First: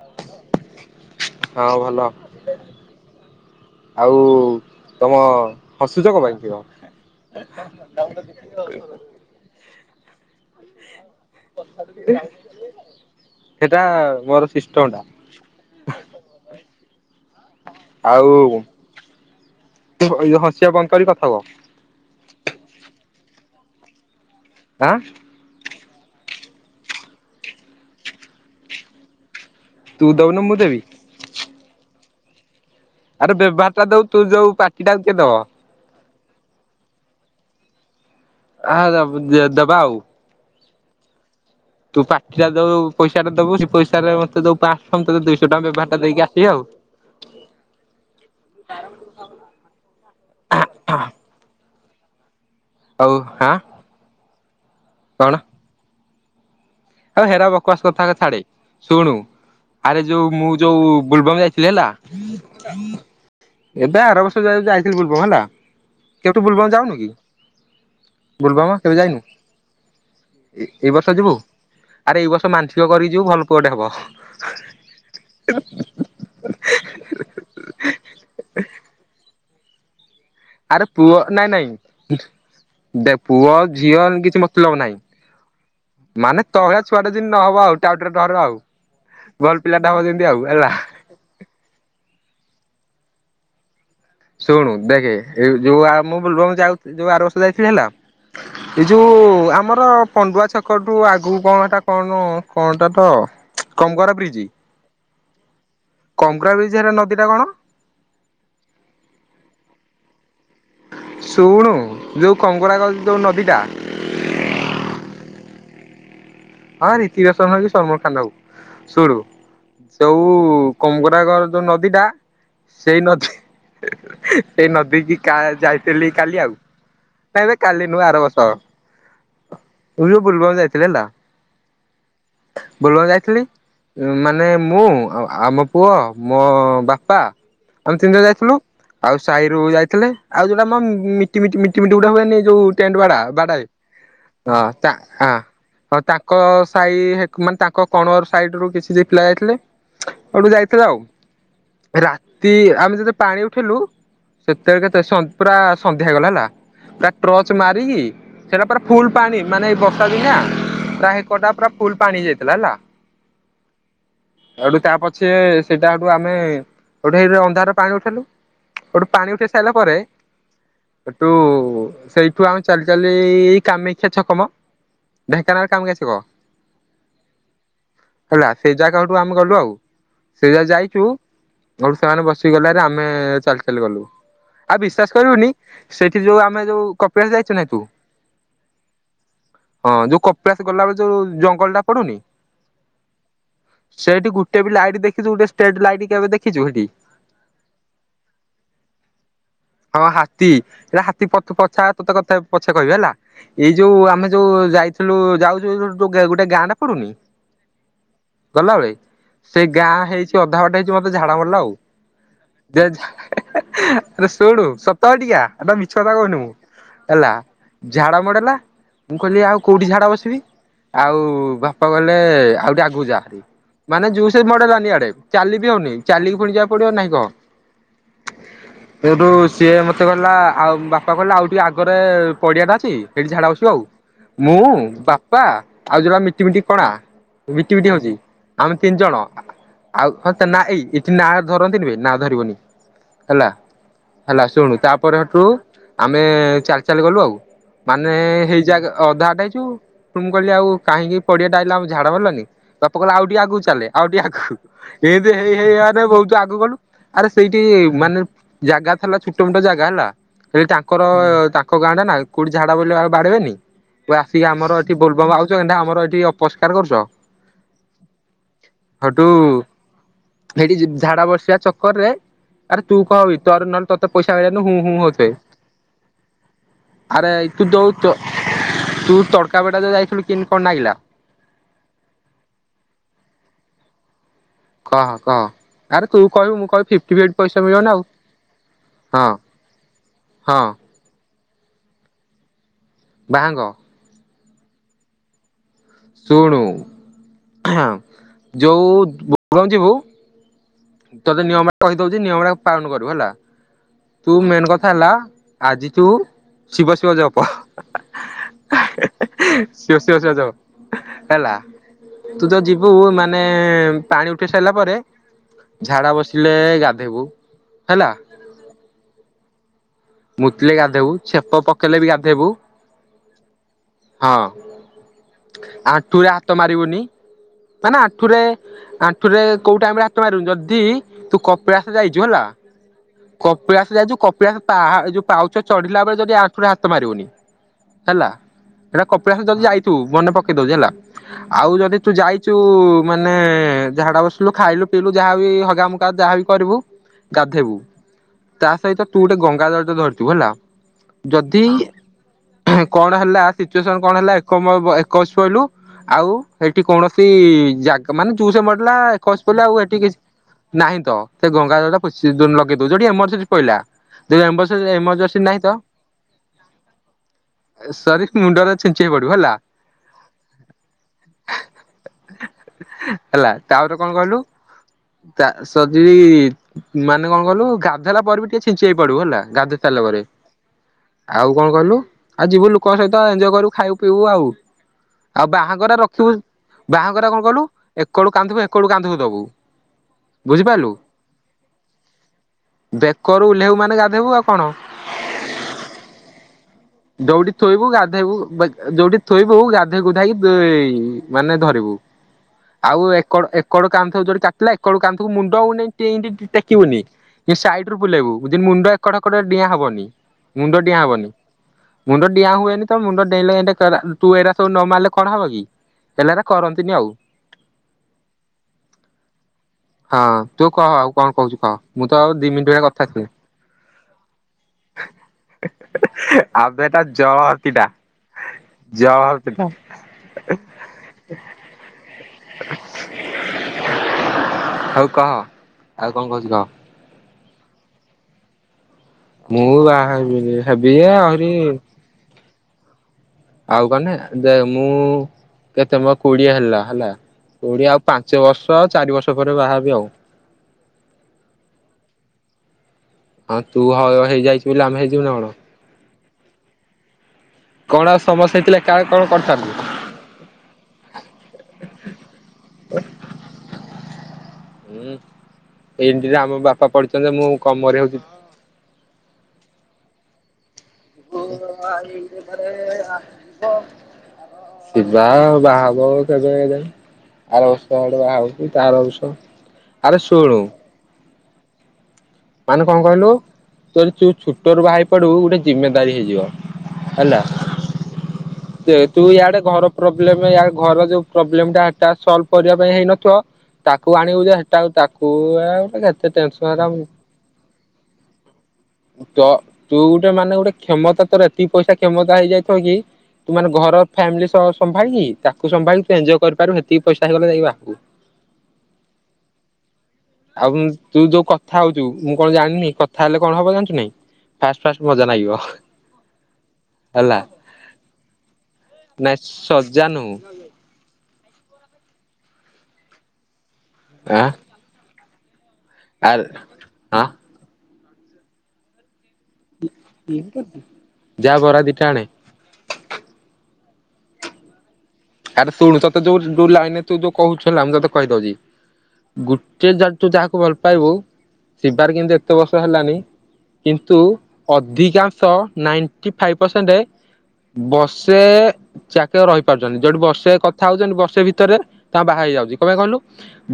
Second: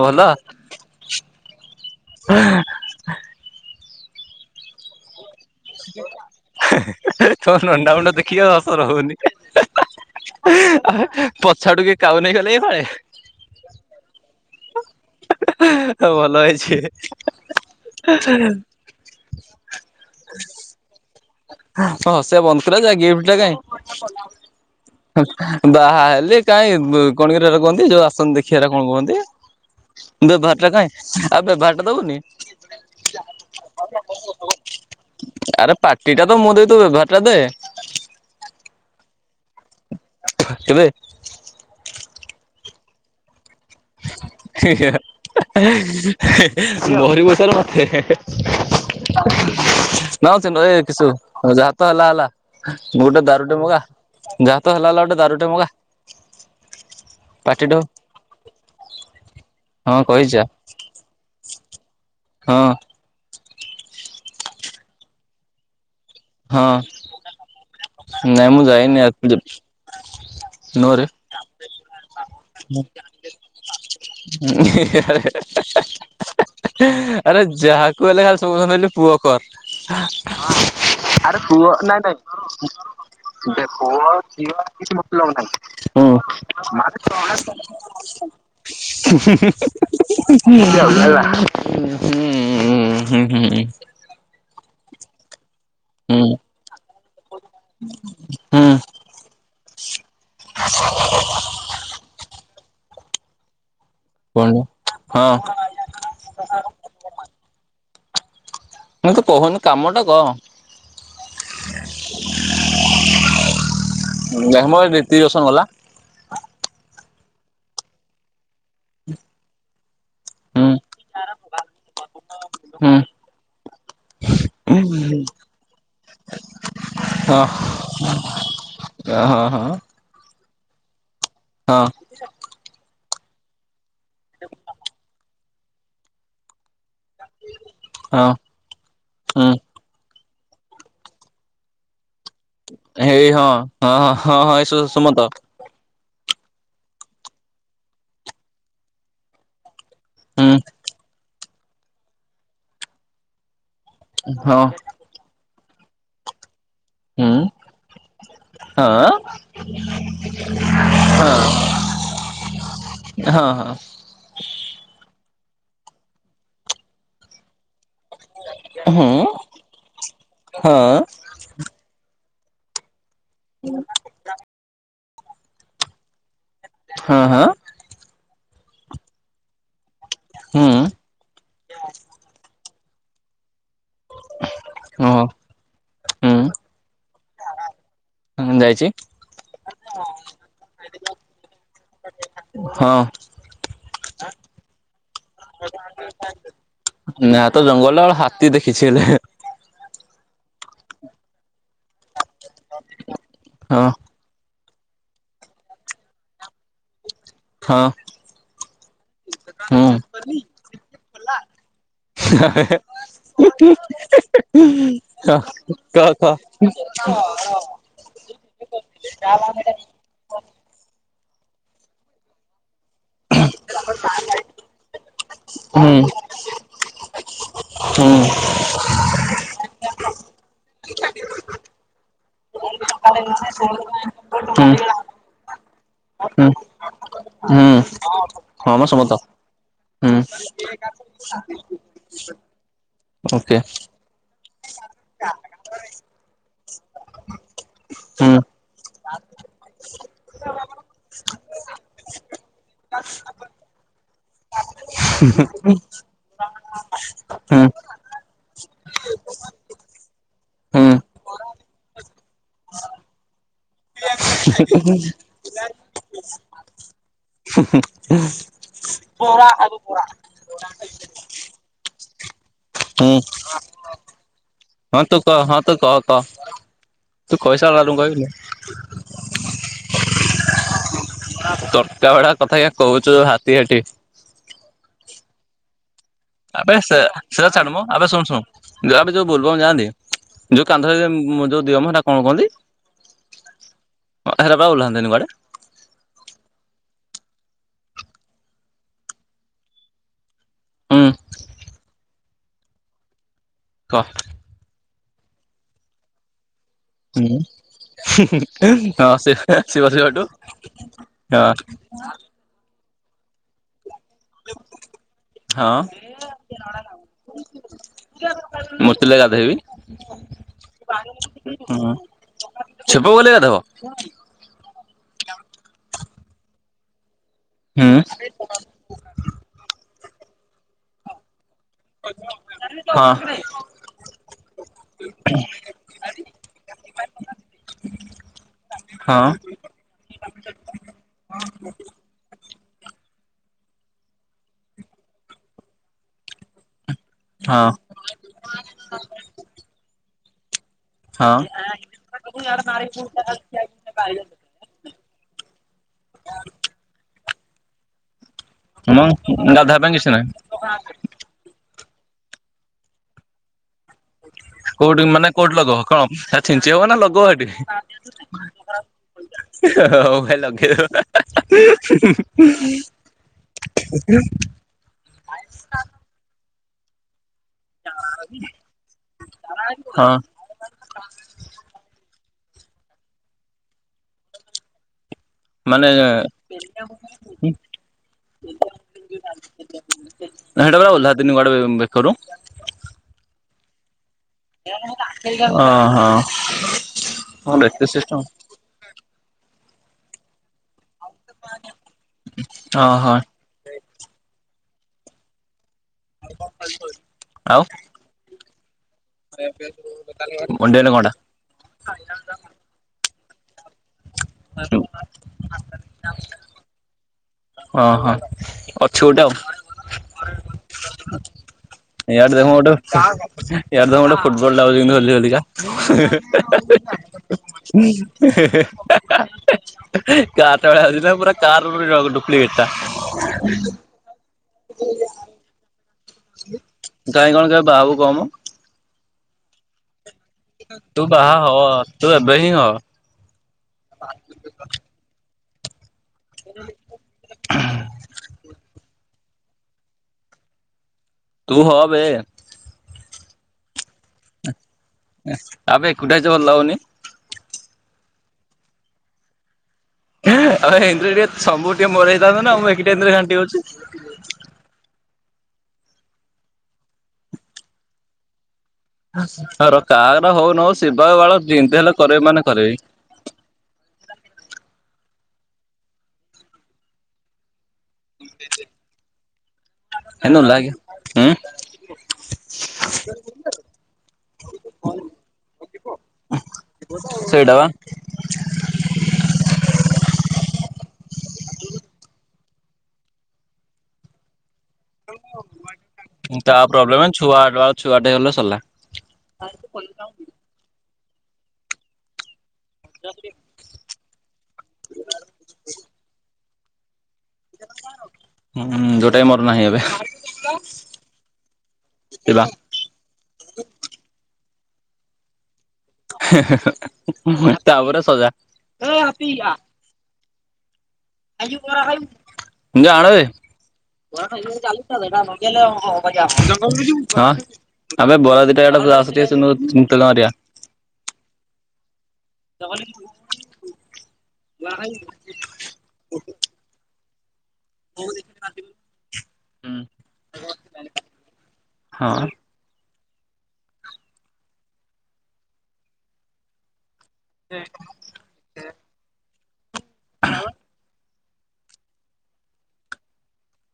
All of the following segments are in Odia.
ଆଉ ଭଲ? ହଁ ଭଲ ଆଉ ତମ ହସୁଛ କଣ ପାଇଁ କିଅ ତୋ ନଣ୍ଡା ମୁଣ୍ଡା ଦେଖିକି ଆଉ ହସରହୁନି। ପଛାଆଡୁ କି କାଉ ନେଇ ଗଲେ କି ଫାଳେ? ସେଟା ମୋର ସିଷ୍ଟମ ଟା। ହା, ଦ୍ଵା, ହା ଭଲ ହେଇଛି। ଆଉ ତୁ ଭଲ ହସିବା ବନ୍ଦକରିକି କଥା ହୁଅ। ହଁ ହସିଆ ବନ୍ଦ କରାଯାଏ ଗେମ୍ ଟା କାଇଁ? ଆଁ। ବାହା ହେଲେ କାଇଁ କଣ କିରେ ଏଭରା କୁହନ୍ତି ଯୋଉ ଆସନ୍ତି ଦେଖିବାଟା କଣ କୁଅନ୍ତି? ତୁ ଦଉନୁ ମୁଁ ବ୍ୟବହାର ଟା ଦେବି କାଇଁ ଆଉ ବ୍ୟବହାର ଟା ଦବୁନି? ଆରେ ବ୍ୟବହାର ଟା ଦଉ ତୁ ଯୋଉ ପାଟିଟାକୁ କିଏ ଦବ? ଏଇଟା ତ ମୁଁ ଦେବି ତୁ ବ୍ୟବହାର ଟା ଦେ? ଆ ଦେ ଦେବା ଆଉ। କେବେ? ତୁ ପାଟିଟା ଯୋଉ ପଇସାଟା ଦବୁ ସେ ପଇସାରେ ମତେ ଦବୁ ପାଆଁଶହ ଟଙ୍କା ତତେଦୁଇଶହ ଟଙ୍କା ବ୍ୟବହାରଟା ଦେଇକି ଆସିବି ଆଉ। ମୋହରି ପାଇସାରୁ ମତେ, ହେ, ହେ, ହେ ନଁଚ୍ ନଏ ଏପିସୋ ଯାହା ତ ହେଲା ହେଲା। ଆଉ ଗୋଟେ ହାଁ ଦାରୁଟେ ମଗା ଯାହା ତ ହେଲା ହେଲା ଗୋଟେ କଣ ଦାରୁଟେ ମଗା। ଆଉ ହେରା ପାଟିଟେ ହଉ ବକବାସ କଥା ହେରାଛାଡେ ଶୁଣୁ ହଁ ଆରେ ଯୋଉ କହିଯା ମୁଁ ଯୋଉ ବୁଲବମ ଯାଇଥିଲି ହେଲା ହଁ ଏବେ ଆର ବର୍ଷ ଯା ଯାଇଥିଲି ବୋଲବମ ହେଲା କେଉଠୁ ହଁ ବୁଲବମ୍ ଯାଉନୁ କି? ନାଇଁ ମୁଁ ବୋଲବମ କେବେ ଯାଇନି ଯାଇନୁ ଆକ୍ଚୁଆଲି ଏଇ ଏ ନୋରେ ବର୍ଷ ଯିବୁ? ଆରେ ଏଇ ବର୍ଷ ମାନସିକ କରି ଯିବୁ ଭଲ ପୁଅଟେ ହବ? ଆରେ ଯାହାକୁ ହେଲେ ଆଉ ସମସ୍ତେ କଇଲେ ପୁଅ କର। ଆରେ ପୁଅ ନାଇଁ ନାଇଁ ଦେ ପୁଅ ଝିଅ କିଛି ମତ ଲବ ନହିଁ। ମାନେ ତୋ ଭଳିଆ ମାନେ ଛୁଆ ଟା ଯେମିତି ତମେ ନହବ ଆଉ ଟାଉଟର ଟର ଆଉ ଭଲ ପିଲା ଟା ହବ ଯେମିତି ଆଉ। ହେଲା ହ ହୁଁ ହୁଁ ହୁଁ। ଶୁଣୁ ଦେଖେ ଏ ଯୋଉ ମୁଁ ବୋଲବମ୍‌ ଯାଉ ଯୋଉ ଆରବର୍ଷ ଯାଇଥିଲି ହେଲା। ଏଇ ଯୋଉ ଆମର ପଣ୍ଡୁଆ ଛକଠୁ ଆଗକୁ କଣଟା କଣ? କଅଁଟା ଥ କଙ୍ଗର କଣ ହଁ। କଙ୍ଗା ବିଜା ର ନଦୀ ଟା କଣ? ମୁଇଁ ତ କହୁନି କାମ ଟା କଣ? ଶୁଣୁ ଯେଉଁ କଙ୍ଗାର ଗର ପର ଯୋଗ ନଦୀଟା ଯାହା ମର ରିତିକ୍ଦୋଷନ୍‌ ଗଲା। ହଁ ରୀତି ଭିତିକ୍ରୋଷନ ବି ସମସ୍ତ [unintelligible] ଶୁଣୁ ଯୋଉ ହୁଁ କଙ୍ଗରା ଘର ଯୋଉ ନଦୀ ଟା ହୁଁ ସେଇ ନଦୀ ସେଇ ନଦୀ କିି ଯାଇଥିଲି କାଲି ଆଉ ହଁ ହଁ ନାଇବେ କାଲି ନୁହଁ ଆର ବର୍ ସହ ହଁ ମୁଁ ଯୋଉ ବୁଲବବ ଯାଇଥିଲି ହେଲା ହଁ। ବଲବସ ଯାଇଥିଲି ମାନେ ମୁଁ ଆମ ପୁଅ ମୋ ବାପା ପା ଆମେ ତିନି ଜଣ ହଁ ଯାଇଥିଲୁ ଆଉ ହୁଁ ସାହିରୁ ଯାଇଥିଲେ ଆଉ ଯୋଟା ଆମ ମିଟି ମିଟି ମିଟି ଉଡ଼ା ହୁଏନି ଯୋଉ ଟେଣ୍ଡ ବାାଡ଼ା ହେଇ ହଁ ବାଡାଏ ହଁ ହଁ ତା ସୁମନ୍ତ ହାଁ। ହଁ ତାଙ୍କ ସାଇ ହେକ୍ ମାନେ ତାଙ୍କ କଣର ସାଇଡ଼୍ ରୁ କିଛି ଦି ପିଲା ଯାଇଥିଲେ। ଅଠୁ ହୁଁ ଯାଇଥିଲା ଆଉ। ରାତି ଆମେ ଯେତେ ପାଣି ଉଠେଇଲୁ ହଁ ସେତେଳେ କେତେ ସ ପୁରା ସନ୍ଧ୍ୟା ହେଇଗଲା ହେଲା। ପୁରା ହୁଁ ଟର୍ଚ୍ଚ ମାରିକି ସେଟା ପୁରା ହଁ ଫୁଲ୍ ପାଣି ମାନେ ଏଇ ବର୍ଷା ଦିନିଆ ହଁ କଟା ପୁରା ଫୁଲ୍ ପାଣି ହେଇଯାଇଥିଲା ହେଲା। ହଁ ହଁ ଆ ଉଠୁ ତା ପଛେ ସେଇଟାଠୁ ଆମେ ଗୋଟେ ହେଇଠି ଅନ୍ଧାର ପାଣି ଉଠେଇଲୁ ହେଠୁ ହୁଁ ପାଣି ଉଠେଇ ସାଇଲା ପରେ ହଁ ହେଟୁ ସେଇ ଠୁ ଆମେ ଚାଲି ଚାଲି ଏ ଏଇ କାମାକ୍ଷା ଛକ ମ ଢେଙ୍କାନାଳ କାମାକ୍ଷା ଛକ। ହଁ ହଁ। ହେଲା ସେ ଜାଗାଠୁ ଆମେ ଗଲୁ ଆଉ। ସେ ଯାହା ହୁଁ ଯାଇଚୁ ଅଠୁ ସେମାନେ ବସିକି ଗଲେ ହାରି ଆମେ ଚାଲି ଚାଲି ଗଲୁ। ଆଉ ବିଶ୍ଵାସ ଓହୋ କରିବୁନି ସେଇଠି ଯୋଉ ଆମେ ଯୋଉ କପିଳାସ ଯାଇଚୁ ନାହିଁ ତୁ? ହୁଁ ଯାଇଚି। ଲା ବେଳେ ଯୋଉ ଜଙ୍ଗଲଟା ପଡ଼ୁନି? ହଁ। ସେଇଠି ଗୁଟେ ବି ଲାଇଟ୍ ଦେଖିଥିବୁ ଟେ ଷ୍ଟେଟ ଲାଇଟ୍ କେବେ ଦେଖଚୁ ହେଠି? ନାଁ ତ ଜଙ୍ଗ ଗଲା ବେଳେ ହାତୀ ଦେଖିଛି ହେଲେ। ହଁ ହାତୀ ଏରା ହାତୀ ପଥ କଛା ତତେ କଥେ ପଛେ କହିବି ହେଲା ଏଇ ହଁ ଯୋଉ ଆମେ ଯୋଉ ଯାଇଥିଲୁ ଯାଉଚୁ ଯୋଉ ଗୋଟେ ଗାଁଟା ପଡ଼ୁନି? ହଁ। ଗଲାବେଳେ ସେଇ ହୁଁ ଗାଁ ହେଇଚି ଅଧା ବାଟ ହେଇଚି ମତେ ଝାଡ଼ା ମଡ଼ିଲା ଆଉ। ଆରେ ଶୁଣୁ ସତ କ ଟିକା ଏଟା କ କ। [inaudible] ଝାଡ଼ା ମଡ଼େଇଲା ମୁଁ କହିଲି ଆଉ କୋଉଠି ଝାଡ଼ା ବସ୍ ହିବି ଆଉ ବାପା କହିଲେ ଆଉ ଟେ ଆଗକୁ ଯା। ମାନେ ଯୋଉ ସେ ମଡ଼େଇଲାନି ଆଡ଼େ ଚାଲି ବିି ହୁଁ ହଉନେଇ ଚାଲିକି ଫୁଣି ଯିବାକୁ ପଡ଼ିବ ନାଁ ନାହିଁ କହ। ହୁଁ ଏଉଠୁ ସିଏ ମତେ କହିଲା ଆଉ ବାପା କହିଲା ଆଉ ଟିକେ ଆଗରେ ପଡ଼ିଆଟା ଅଛି ସେଇଠି ଝାଡ଼ା ବସିବୁ ଆଉ ହୁଁ ମୁଁ ବାପା ଆଉ ଯୋଉଟା ମିଟି ହୁଁ ମିଟି କଣା ହୁଁ ମିଟି ମିଟି ହଉଚି ହଁ ଆମେ ମ ତିନି ସମତ ଜଣ। ଆଉ ହୁଁ ହଁ ତା ନାଁ ଏଇ ଏଠି ନାଁ ଧରନ୍ତିନି ବେ ନାଁ ଧରିବୁନି ହେଲା। ଓକେ ହେଲା ଶୁଣୁ ତାପରେ ହେଠୁ ଆମେ ଚାଲି ଚାଲି ଗଲୁ ଆଉ। ମାନେ ହୁଁ ହେଇ ଜାଗା ଅଧା ଆଟ ହେଇଚୁ ମୁଁ କହିଲି ଆଉ କାହିଁକି ପଡ଼ିଆଟା ଆଇଲା ଆମୁ ଝାଡ଼ା ମାଲାନି। ବାପା କଇଲେ ଆଉ ଟିକେ ଆଗୁକୁ ଚାଲେ ଆଉ ଟିଏ ଆଗୁ। ଏନ୍ତି ହେଇ ହେଇ ଆନେ ବହୁତୁ ଆଗୁ ଗଲୁ। ଆରେ ସେଇଠି ହୁଁ ମାନେ ଜାଗା ଥିଲା ଛୋଟ ମୋଟ ଜାଗା ହେଲା। ହେଲେ ହୁଁ ତାଙ୍କର ତାଙ୍କ ଗାଁଟା ନାଁ କୋଉଠି ଝାଡ଼ା ବଇଲେ ଆଉ ବାଡ଼େଇବେନି କବେ ଆସିକି ଆମର ଓ ଆଉଚ ଏଣ୍ଢା ଆମର ଏଠି ଅପରଷ୍କାର କରୁଚ। ହେଟୁ ଓରା ଆବୁ ପରା। ସେଇଠି ଝାଡ଼ା ବସିବା ଚକରରେ ଆରେ ତୁ ହୁଁ କହ ବି ତୋର ନହ ତତେ ପଇସା ଆଇଅନି ହୁଁ ହୁଁ ହଁ ତୁ ହଉଥୁଏ। କହ ହଁ ତୁ କହ କହ ଆରେ ତୁ କହିସାରିଲାରୁ ଦୋଉ ମୁଁ ତୋ କହିବିନି ତୁ ତଡ଼କା ବେଟା ଯା ଯାଇଥିଲୁ କିନ୍ତି କଁ ନାଗିଲା? ତରକା ବେଡ଼ା କଥା ୟା କହୁଚୁ ଯୋଉ ହାତୀ ହେଠି। କହ କହ। ଆରେ ତୁ କ ଆବେ ସେ ସେ ଛାଡ଼ ମ ଆବେ ଶୁଣ ଶୁଣ ଯୋଉ ଆବେ ଯୋଉ ହଁ ବୋଲବମ୍ ଯାଆନ୍ତି ହଁ ଯୋଉ କାନ୍ଧରେ ଯେ ଉଁ ଯୋଉ ଦିଅ ମ ହେଟା କଣ କୁହନ୍ତି?? ବାହାଙ୍ଗ। ଅ ହେରା ପା ଓଲ୍ହାନ୍ତିନି କୁଆଡ଼େ? ଶୁଣୁ ଯୋଉ ବୋ ଯିବୁ ହୁଁ ତୋତେ ନିୟମ ଟା କହିଦଉଛି ନିୟମ ଟା ପାଳନ କରିବୁ ହେଲା। କହ। ତୁ ମେନ୍ କଥା ହେଲା ଆଜି ତୁ ଶିବ ଶିବ ଜପ ହୁଁ ସେ ଶିବ ଶିବଠୁ ହ। ହେଲା ତୁ ତ ଯିବୁ ମାନେ ପାଣି ଉଠେଇ ସାରିଲା ପରେ ହଁ ଝାଡା ବସିଲେ ଗାଧେଇବୁ ହେଲା। ମୁତିିଲେ ଗାଧେଇବି। ମୁତିଲେ ଗାଧଇବୁ ଛେପ ହୁଁ ପକେଇଲେ ବି ଗାଧେଇବୁ। ଛେପ ଗଲେ ଗାଧବ ହଁ ଆଣ୍ଠୁରେ ହାତ ମାରିବୁନି। ହୁଁ ନା ନା ଆଣ୍ଠୁରେ ଆଣ୍ଠୁରେ କୋଉଟା ଆମ ହାତ ମାରିବୁ ଯଦି ତୁ କ କପିଳାସ ଯାଇଛୁ ହେଲା ହଁ। ହଁ କପିଳାସ ଯାଇଛୁ କପିଳାସ ପାହା ଯୋଉ ପାଉଚ ଚଢିଲା ବେଳେ ଯଦି ଆଣ୍ଠୁ ହାତ ମାରିବୁନି। ହେଲା ହେଲା କପିଳାସ ଯଦି ଯାଇଥିବୁ ମନେ ପକେଇ ଦଉଛି ହେଲା। ଆଉ ଯଦି ତୁ ଯାଇଛୁ ମାନେ ଝାଡା ବସିଲୁ ଖାଇଲୁ ପିଇଲୁ ଯାହାବି ହଗାମୁତା ଯାହାବି କରିବୁ ହଁ ଗାଧେଇବୁ ତା ସହିତ ତୁ ଗୋଟେ ଗଙ୍ଗା ଜଳଟେ ଧରିଥିବୁ ହେଲା। ହଁ ଯଦି କଣ ହେଲା ସିଚୁଏସନ କଣ ହେଲା? ଏକମ ଏକ ବଶିପଇଲୁ ଆଉ ସେଠି କୌଣସି ଜାଗା ମାନେ ଜୁସ ମଡିଲା ମ ଖସି ପଡିଲେ ଗାଧବା ଆଉ ପାଇଁ ଏଠି କିଛି ନାହିଁ। ନାହିଁ ତ ସେ ଗଙ୍ଗାଜଳଟା ଲଗେଇଦଉ ଯୋଠି ଏମରଜେନ୍ସି ପହିଲା। କୋଉଠି ମାନେ କୋଉଠି ଲଗ କଣ ଛିଞ୍ଚି ହବ ନା ଲଗ ସେଠି? ସରି ମୁଣ୍ଡରେ ଛିଞ୍ଚେଇ ପଡିବୁ ହେଲା ହଉ ଭାଇ ଲଗେଇ। ହେଲା ତାପରେ କଣ କହିଲୁ? ତା ସଜ ମାନେ କଣ କଲୁ ଗାଧୋଇଲା ପରେ ବି ଟିକେ ଛିଞ୍ଚେଇ ପଡିବୁ ହେଲା ଗାଧୁ ସାରୁଲା ହଁ ପରେ। ଆଉ କଣ କହିଲୁ ଆଉ ଯିବୁ ଲୋକଙ୍କ ସହିତ ଏଜୟ କରୁ ଖାଉ ପିଇବୁ ଆଉ। ଆଉ ମାନେ ବାହାଘରା ରଖିବୁ ବାହାଘରା କଣ କହିଲୁ ଏକଡୁ କାନ୍ଦଧିବୁ ଏକଡୁ କାନ୍ଦକୁ ଦବୁ। ନା ସେଇଟା ବା ବୁଝିପାରିଲୁ ଓଲାତିନି କୁଆଡୁ ବେକରୁ। ବେକରୁ ଓହ୍ଲେଇବୁ ମାନେ ଗାଧେଇବୁ ଆଉ କଣ ଓହୋ ଦଉଠି କଣ ଏତେ ଥୋଇବୁ ସିଷ୍ଟମ ଗାଧୋଇବୁ ଦଉଠି ଥୋଇବୁ ଗାଧୋଇ ଗୁଧାଇି ମାନେ ଧରିବୁ ଆଉ ଓହୋ ଏକଡ କଡ କାନ୍ଥ ଯୋ କାଟିଲା କଡ କାଧ ମୁଣ୍ଡ ହଉନ ଟେକିବୁନି ଆଉ ସାଇଡୁ ବୁଲେଇବୁ। ମୁଣ୍ଡ ଏକଟକଡ ଡିଆଁ ହବନି ମୁଣ୍ଡ ମୁଣ୍ଡିଆରେ ଡିଆଁ ହବନି ମୁଣ୍ଡ ଡିଆଁ ହୁଏନି ତ ମୁଣ୍ଡ ଡେଇଁ ତୁ ଏଇଟା ସବୁ ନ କଣଟା ମାରିଲେ କଣ ହବ କି ହେଲାଟା କରନ୍ତିନି ଆଉ। ଓହୋ ଅଛି ଗୋଟେ ଆଉ ହଁ ତୁ କହ ଆଉ କଣ କହୁଛୁ କହ? ମୁଁ ତ ଆଉ ଏଡ଼ ଦେ ଦି ମିନିଟ ମୋଠୁ ଭଳିଆ କଥା ଥିଲି। ୟାର ତ ଗୋଟେ ଫୁଟବଲ ଲାଉଛି କିୁ ହୋଲି ଆବେ ହଲିକା ଏଟା ଜଳ ହସ୍ତିଟା ହ [inaudible] ଜଳ ହସ୍ତିଟା। କାରଟ ଭଳିଆ ହଉଛି ନା ପୁରା କାର ହଉ ଡୁପ୍ଲିକେଟଟା କହ ଆଉ କଣ କହୁଛୁ କହ। କାଇଁ କଣ କାଇ ବାହାବକୁ କହ ମ ମୁଁ ବାହା ହେରବିନି ହେବି ତୁ ବାହା ଆହୁରି ହ ତୁ ଏବେ ହି ହ। ଆଉ କହନେ ଦେ ମୁଁ କେତେ ମୋର କୋଡିଏ ହେଲା ହେଲା। କୋଡିିଆ ଆଉ ପାଞ୍ଚ ବର୍ଷ ଚାରି ବର୍ଷ ପରେ ବାହାବି ଆଉ ତୁ ହ ବେ ହଁ ତୁ ହଉ ହେଇଯାଇଛୁ ବୋଲି ଆମେ। ହେଇଯିବୁ ନା କଣ? ଆମେ ଏକୁଟିଆ ଅଛି ଭଲ ଲଉନି। କଣ ସମସ୍ୟ ହେଇଥିଲା କା କଣ କରିଥା। ଆଉ ଏଇରେ ଟିକେ ସବୁ ଟିକେ ମରେଇଥାନ୍ତୁ ନା ମୁଁ ଏଇରେ ଘାଣ୍ଟି ହଉଛି ହୁଁ ଏମିତିରେ ଆମ ବାପା ପଢିଛନ୍ତି ମୁଁ କମରେଇ ହଉଛି କାହାରର ହଉନଉ ଶିବା ବାଳ ଯେତି ହେଲେ କରବେ ମାନେ କରହେ। ଶିବା ଆଉ ବାହାଘର କେବେ ଏଜାଣି ଆର ବର୍ଷ ଆଡକୁ ବାହା ହଉଛି ତାର ଆରବର୍ଷ ଆରେ ଶୁଣୁ ହଁ ମାନେ କଣ କହିଲୁ ତୋର ଛୋଟ ରୁ ବାହା ପଡିବୁ ଗୋଟେ ଜିମେଦାରି ହେଇଯିବ। ସେଇଟା ବା ସେ ତୁ ଇଆଡେ ଘର ପ୍ରୋବ୍ଲେମ ଘର ଯୋଉ ପ୍ରୋବ୍ଲେମ ଟା ସଲଭ କରିବା ପାଇଁ ହେଇନଥିବ ତାକୁ ଆଣିବୁ ଯେ ହେଟା ଆ ତାକୁ ଆଉ ଗୋଟେ କେତେ ତା ଟେନସନ୍ ଆର ପ୍ରୋବ୍ଲେମ ଛୁଆ ଛୁଆଟେ ହେଲେ ସରିଲା ତ ତୁ ଗୋଟେ ମାନେ ଗୋଟେ କ୍ଷମତା ତୋର ଏତିକି ପଇସା କ୍ଷମତା ହେଇଯାଇ ତୁ ମାନେ ଘର ଫ୍ୟାମିଲି ସହ ସମ୍ଭାଳି ତାକୁ ସମ୍ଭାଳି ତୁ ଏଞଜୟ କରିପାରୁ ଟିକେ ପଇସା ହେଇଗଲେ ଯାଇକି ବାହାବୁ ହୁଁ ଯୋଉଟା କି ମୋର ନାହିଁ ଏବେ ଆଉ ତୁ ଯୋଉ କଥା ହଉଛୁ ମୁଁ ଶିବା କଣ ଜାଣିନି କଥା ହେଲେ କଣ ହବ ଜାଣିଛୁ ନାଇଁ ଫାଷ୍ଟ ଫାଷ୍ଟ ମଜା ଲାଗିବ ହେଲା ହେଁ ତାପରେ ସଜା ନାଇଁ ସଜା ନୁ ଣ [unintelligible] ଆଁ ଆରେ ହଁ ଆମ ବରା ଦିଟା ଏଟା ଆସି ଯା ବରା ଦିଟା ଆଣେ [unintelligible] ଆରେ ଶୁଣୁ ତତେ ଯୋଉ ଯୋଉ ଲାଇନ ତୁ ଯୋଉ କହୁଚୁ ମୁଁ ତତେ କହିଦଉଛି ଗୋଟେ ଜା ତୁ ଯାହାକୁ ଭଲ ପାଇବୁ ହଁ ଶିବାର କିନ୍ତୁ ବର୍ଷ ହେଲାଣି କିନ୍ତୁ ଅଧିକାଂଶ ନାଇଣ୍ଟି ଫାଇଭ୍ ପରସେଣ୍ଟ ବର୍ଷେ ଚାକେ ରହିପାରୁଛନ୍ତି ଯୋଠି ବଷେ କଥା ହଉଛନ୍ତି ବଷେ ଭିତରେ ଭିତରେ ତା ବାହା ହେଇଯାଉଛି କମେ କହିଲୁ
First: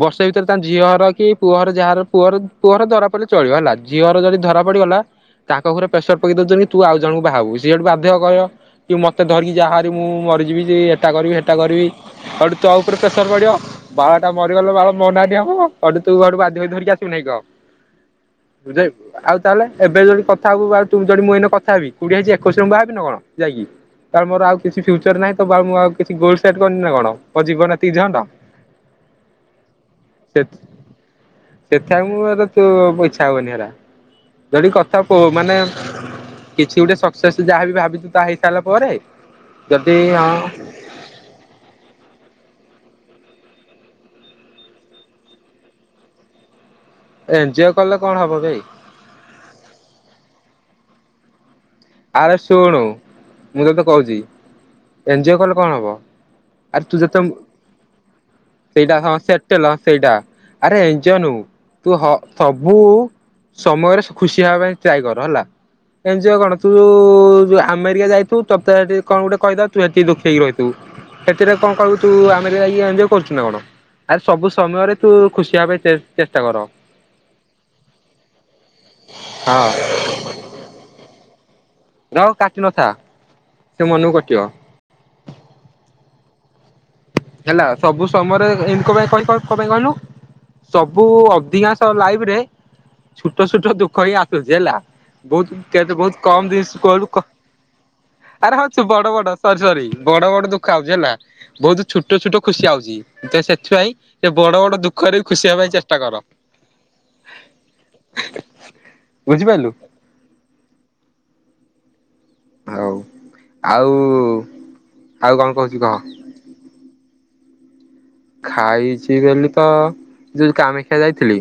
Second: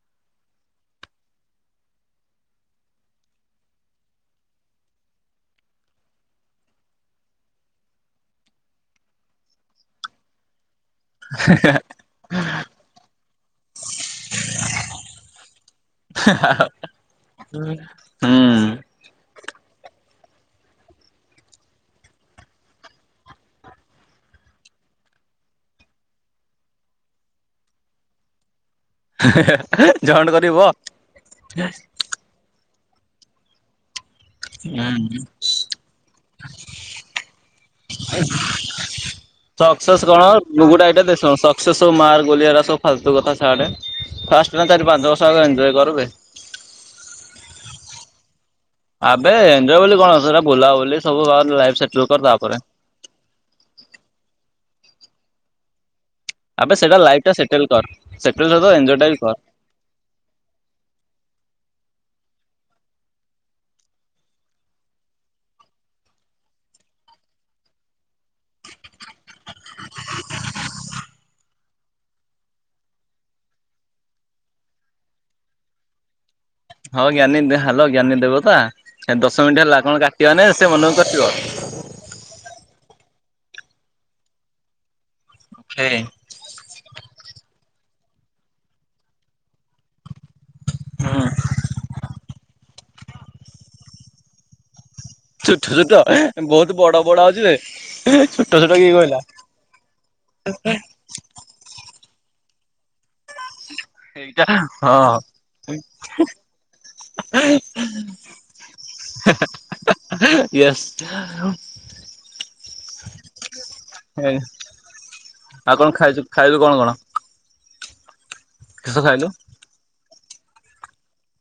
ବର୍ଷ ଭିତରେ ତା ଝିଅ ହର କି ପୁଅର ଯାହାର ପୁଅର ପୁଅର ଧରା ପିଲେ ଚଳିବ ହେଲା ଝିଅର ଯଦି ଧରା ପଡିଗଲା ତାଙ୍କ ଘରେ ପ୍ରେସର ପକେଇ ଦଉଛନ୍ତି ତୁ ଆଉ ଜଣଙ୍କୁ ବାହାବୁ ସିଏ ହେଠୁ ବାଧ୍ୟ କହିବ କି ମତେ ଧରିକି ଯାହାରି ମୁଁ ମରିଯିବି ଯେ ଏଟା କରିବି ହେଟା କରିବି ଆଡ ତଉ ଉପରେ କ ସର ପଡ଼ଆ ବାଳ ଟା ମରିଗଲେ ବ ବାଳ ମନାହାନ୍ତି ହବ ଅଠୁ ତୁ ଘଡୁ ବାଧ୍ୟ ହୋଇ ଧରିକ ଆସିବୁାଇଁହ ହୁଁ ବଝାଇପୁ ଆଉ ତାହେଲେ ଏବେ ଯଦି କଥା ହବ ଯି ମୁଁଇନ କଥା ହେବି କୋଡିଏ ହେଇଛି ଏକୋଇଶରେ ମୁ ବାହାବି ନା କଣ ଯାଇକି ତାାର ମୋର ଆଉ କିଛି ଫ୍ୟୁଚର ନାହିଁ ତ ମୁଁ ଆଉ କିଛି ଗୋଲଟ୍ ନା କଣ କଉ ଯିବ ନାତିିଝଣ୍ଟା ଝଣ୍ଡ କରିବ ସେଥିପାଇଁ ମୁଁ ଏ ତୁ ପଇଛା ହବନି ହେରା ଯଦ କଥା କହୁ ମାନେ କିଛି ଗୋଟେ ସକ୍ସେସ୍ ଯାହାବ ଭାବିଛୁ ତାହା ହେଇସାରିଲା ପରେ ଯଦି ହଁ [unintelligible] ସ ସବୁ ମାର୍ ଗୁଲିଆ ସବୁ ଫାଲତୁ କଥା ସଛଆଡ଼େ ଫାଷ୍ଟଟ ନା ଚାରି ପାଞ୍ଚ ବର୍ଷ ଆ ଏଞଜୟ କରବେ। ଏଞ୍ଜୋଅୟ୍ କଲେ କଣ ହବ ବେ? ଆବେ ଏଜୟ ବୋଲି କଣଟ ବୁଲାବୁଲି ସବୁ ଲାଇଫି ଆରେ ଶୁଣୁ ମୁଁ ତତେ କହୁଛି ଏନଜିଓ କହିଲ କଣ ହବ? ଆବେ ଆରେ ତୁ ସେଇଟା ଲାଇଫ୍ ଯେତେ ଟା ସେଟେଲ କର ସେଟେଲ ଏଜୟ ସେଇଟା ଟା ହଁ ବି କର। ସେଟେଲ ସେଇଟା ଆରେ ଏଜନୁ ତୁ ସବୁ ସମୟରେ ଖୁସି ହେବା ପାଇଁ ଟ୍ରାଏ କର ହେଲା ଏ କଣ ତୁ ଯଉ ଆମେରିକା ଯାଇଥୁ ତେ ସେଠି କଣ ଗୋଟେ କହିଦ ତୁ ସେଠି ଦୁଖ ହେକି ରହିଥିବୁ। ସେଥିରେ କଣ କୁ ତୁ ଆମେ ଯାଇକି ଏଞ୍ଜୟ କରୁଛୁ ନାଁ କଣ? ଆରେ ସବୁ ସମୟରେ ତୁ ଖୁସି ହବା ପାଇଁ ଚେଷ୍ଟା କର। ହଁ ଜ୍ଞାନୀ ହାଲୋ ଜ୍ଞାନୀ ଦେବତା ଦଶ ମିନିଟ୍ ହେଲା କଣ କାଟିବାନା ସେ ମନୁକୁ କଟିବ? ରହ କଟିନଥା ସେ ମନକୁ କଟିବ। ହେ। ହେଲା ସବୁ ସମୟରେ ଏମିତି କ ପାଇଁ କ ପାଇଁ କହିଲୁ? ସବୁ ହୁଁ। ଅଧିକାଂଶ ଲାଇଫ ରେ ଛୋଟ ଛୋଟ ଦୁଃଖ ହିଁ ଆସୁଛି ହେଲା। ବହୁତ ଛୋଟ ଛୋଟ ବହୁତ କମ ବହୁତ ଜିନିଷ ବଡ କିଲୁ ବଡ ଅଛି ଯେ ଛୋଟ ଆରେ ଛୋଟ ହଉଛି କିଏ ବଡ କହିଲା। ବଡ ସରି ସରି ବଡ ବଡ ଦୁଃଖ ଆଉଛି ହେଲା ବହୁତ ଛୋଟ ଛୋଟ ଖୁସି ଆଉଛି ସେ ସେଥିପାଇଁ ସେ ଏଇଟା ବଡ ବଡ ଦୁଃଖରେ ବି ହଁ ଖୁସି ହେବା ପାଇଁ ଚେଷ୍ଟା କର। ବୁଝିପାରିଲୁ? ଈଏସ୍। ହଉ ଆଉ ଆଉ କଣ କହୁଛୁ କହ? ଖାଇଲୁ କଣ କଣ? କିସ ଖାଇଛି ଖାଇଲୁ ବୋଲି ତ ଯୋଉ କାମାଖିଆ ଯାଇଥିଲି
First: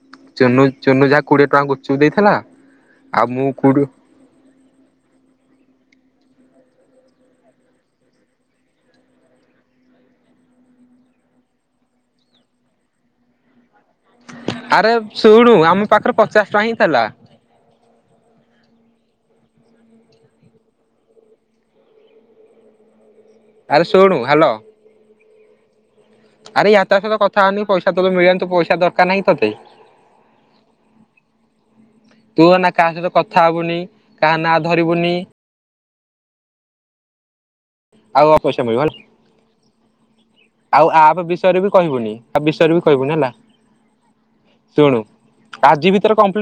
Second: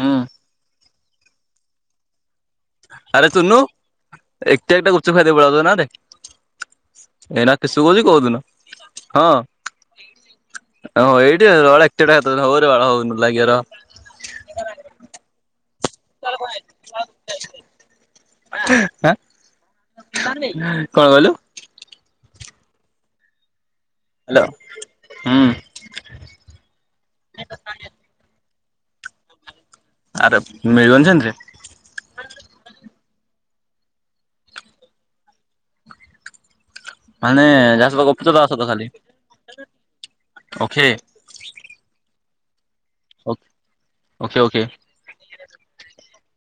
ହୁଁ ଚୁନୁ ଚୁନୁ ଯାହା କୋଡିଏ ଟଙ୍କା ଗୁପୁଚୁପୁ ଦେଇଥିଲା। ଆଉ ଆରେ ମୁଁ ତୁନୁ କୋଉଠୁ ଏକଟା ଏକଟା ଗୁପୁଚୁପୁ ଖାଇଦେଇ ପଳିଆଉଚ ନାରେ? ଏଇନା କିସୁ କହୁଛି କୋଉଦିନ ହଁ ଓ ଏଇଠିଳ ଏକଟାଟା ହଉରେ ବାଳ ହଉନ ଲାଗିରହ। ଆରେ ଶୁଣୁ ଆମ ପାଖରେ ପଚାଶ ଟଙ୍କା ହିଁ ଥିଲା [unintelligible] ଆ କଣ କହିଲୁ? ଆରେ ଶୁଣୁ? ହ୍ୟାଲୋ ହୁଁ। ଆରେ ୟା ତା ସହିତ କଥା ହଉନୁ ପଇସା ତତେ ମିଳନ୍ତୁ ପଇସା ଦରକାର ନାହିଁ ତତେ? ଆରେ ମିଳିବନି ସେମିତି? କୁହ ନାଁ କାହା ସହିତ କଥା ହବୁନି କାହା ନା ଧରିବୁନି ମାନେ ଯା ସହିତ ଆଉ ଗପୁଚ ତା ପଇସା ସହିତ ମିଳିବ ଖାଲି ହେଲା ଓକେ। ବିଷରେ ବି କହିବୁନି ଆଉ ବିଷୟରେ ବି କହିବୁନି ହେଲା ଓକେ ଓକେ ଶୁଣୁ ଆଜି ଭିତରେ କମ୍ପି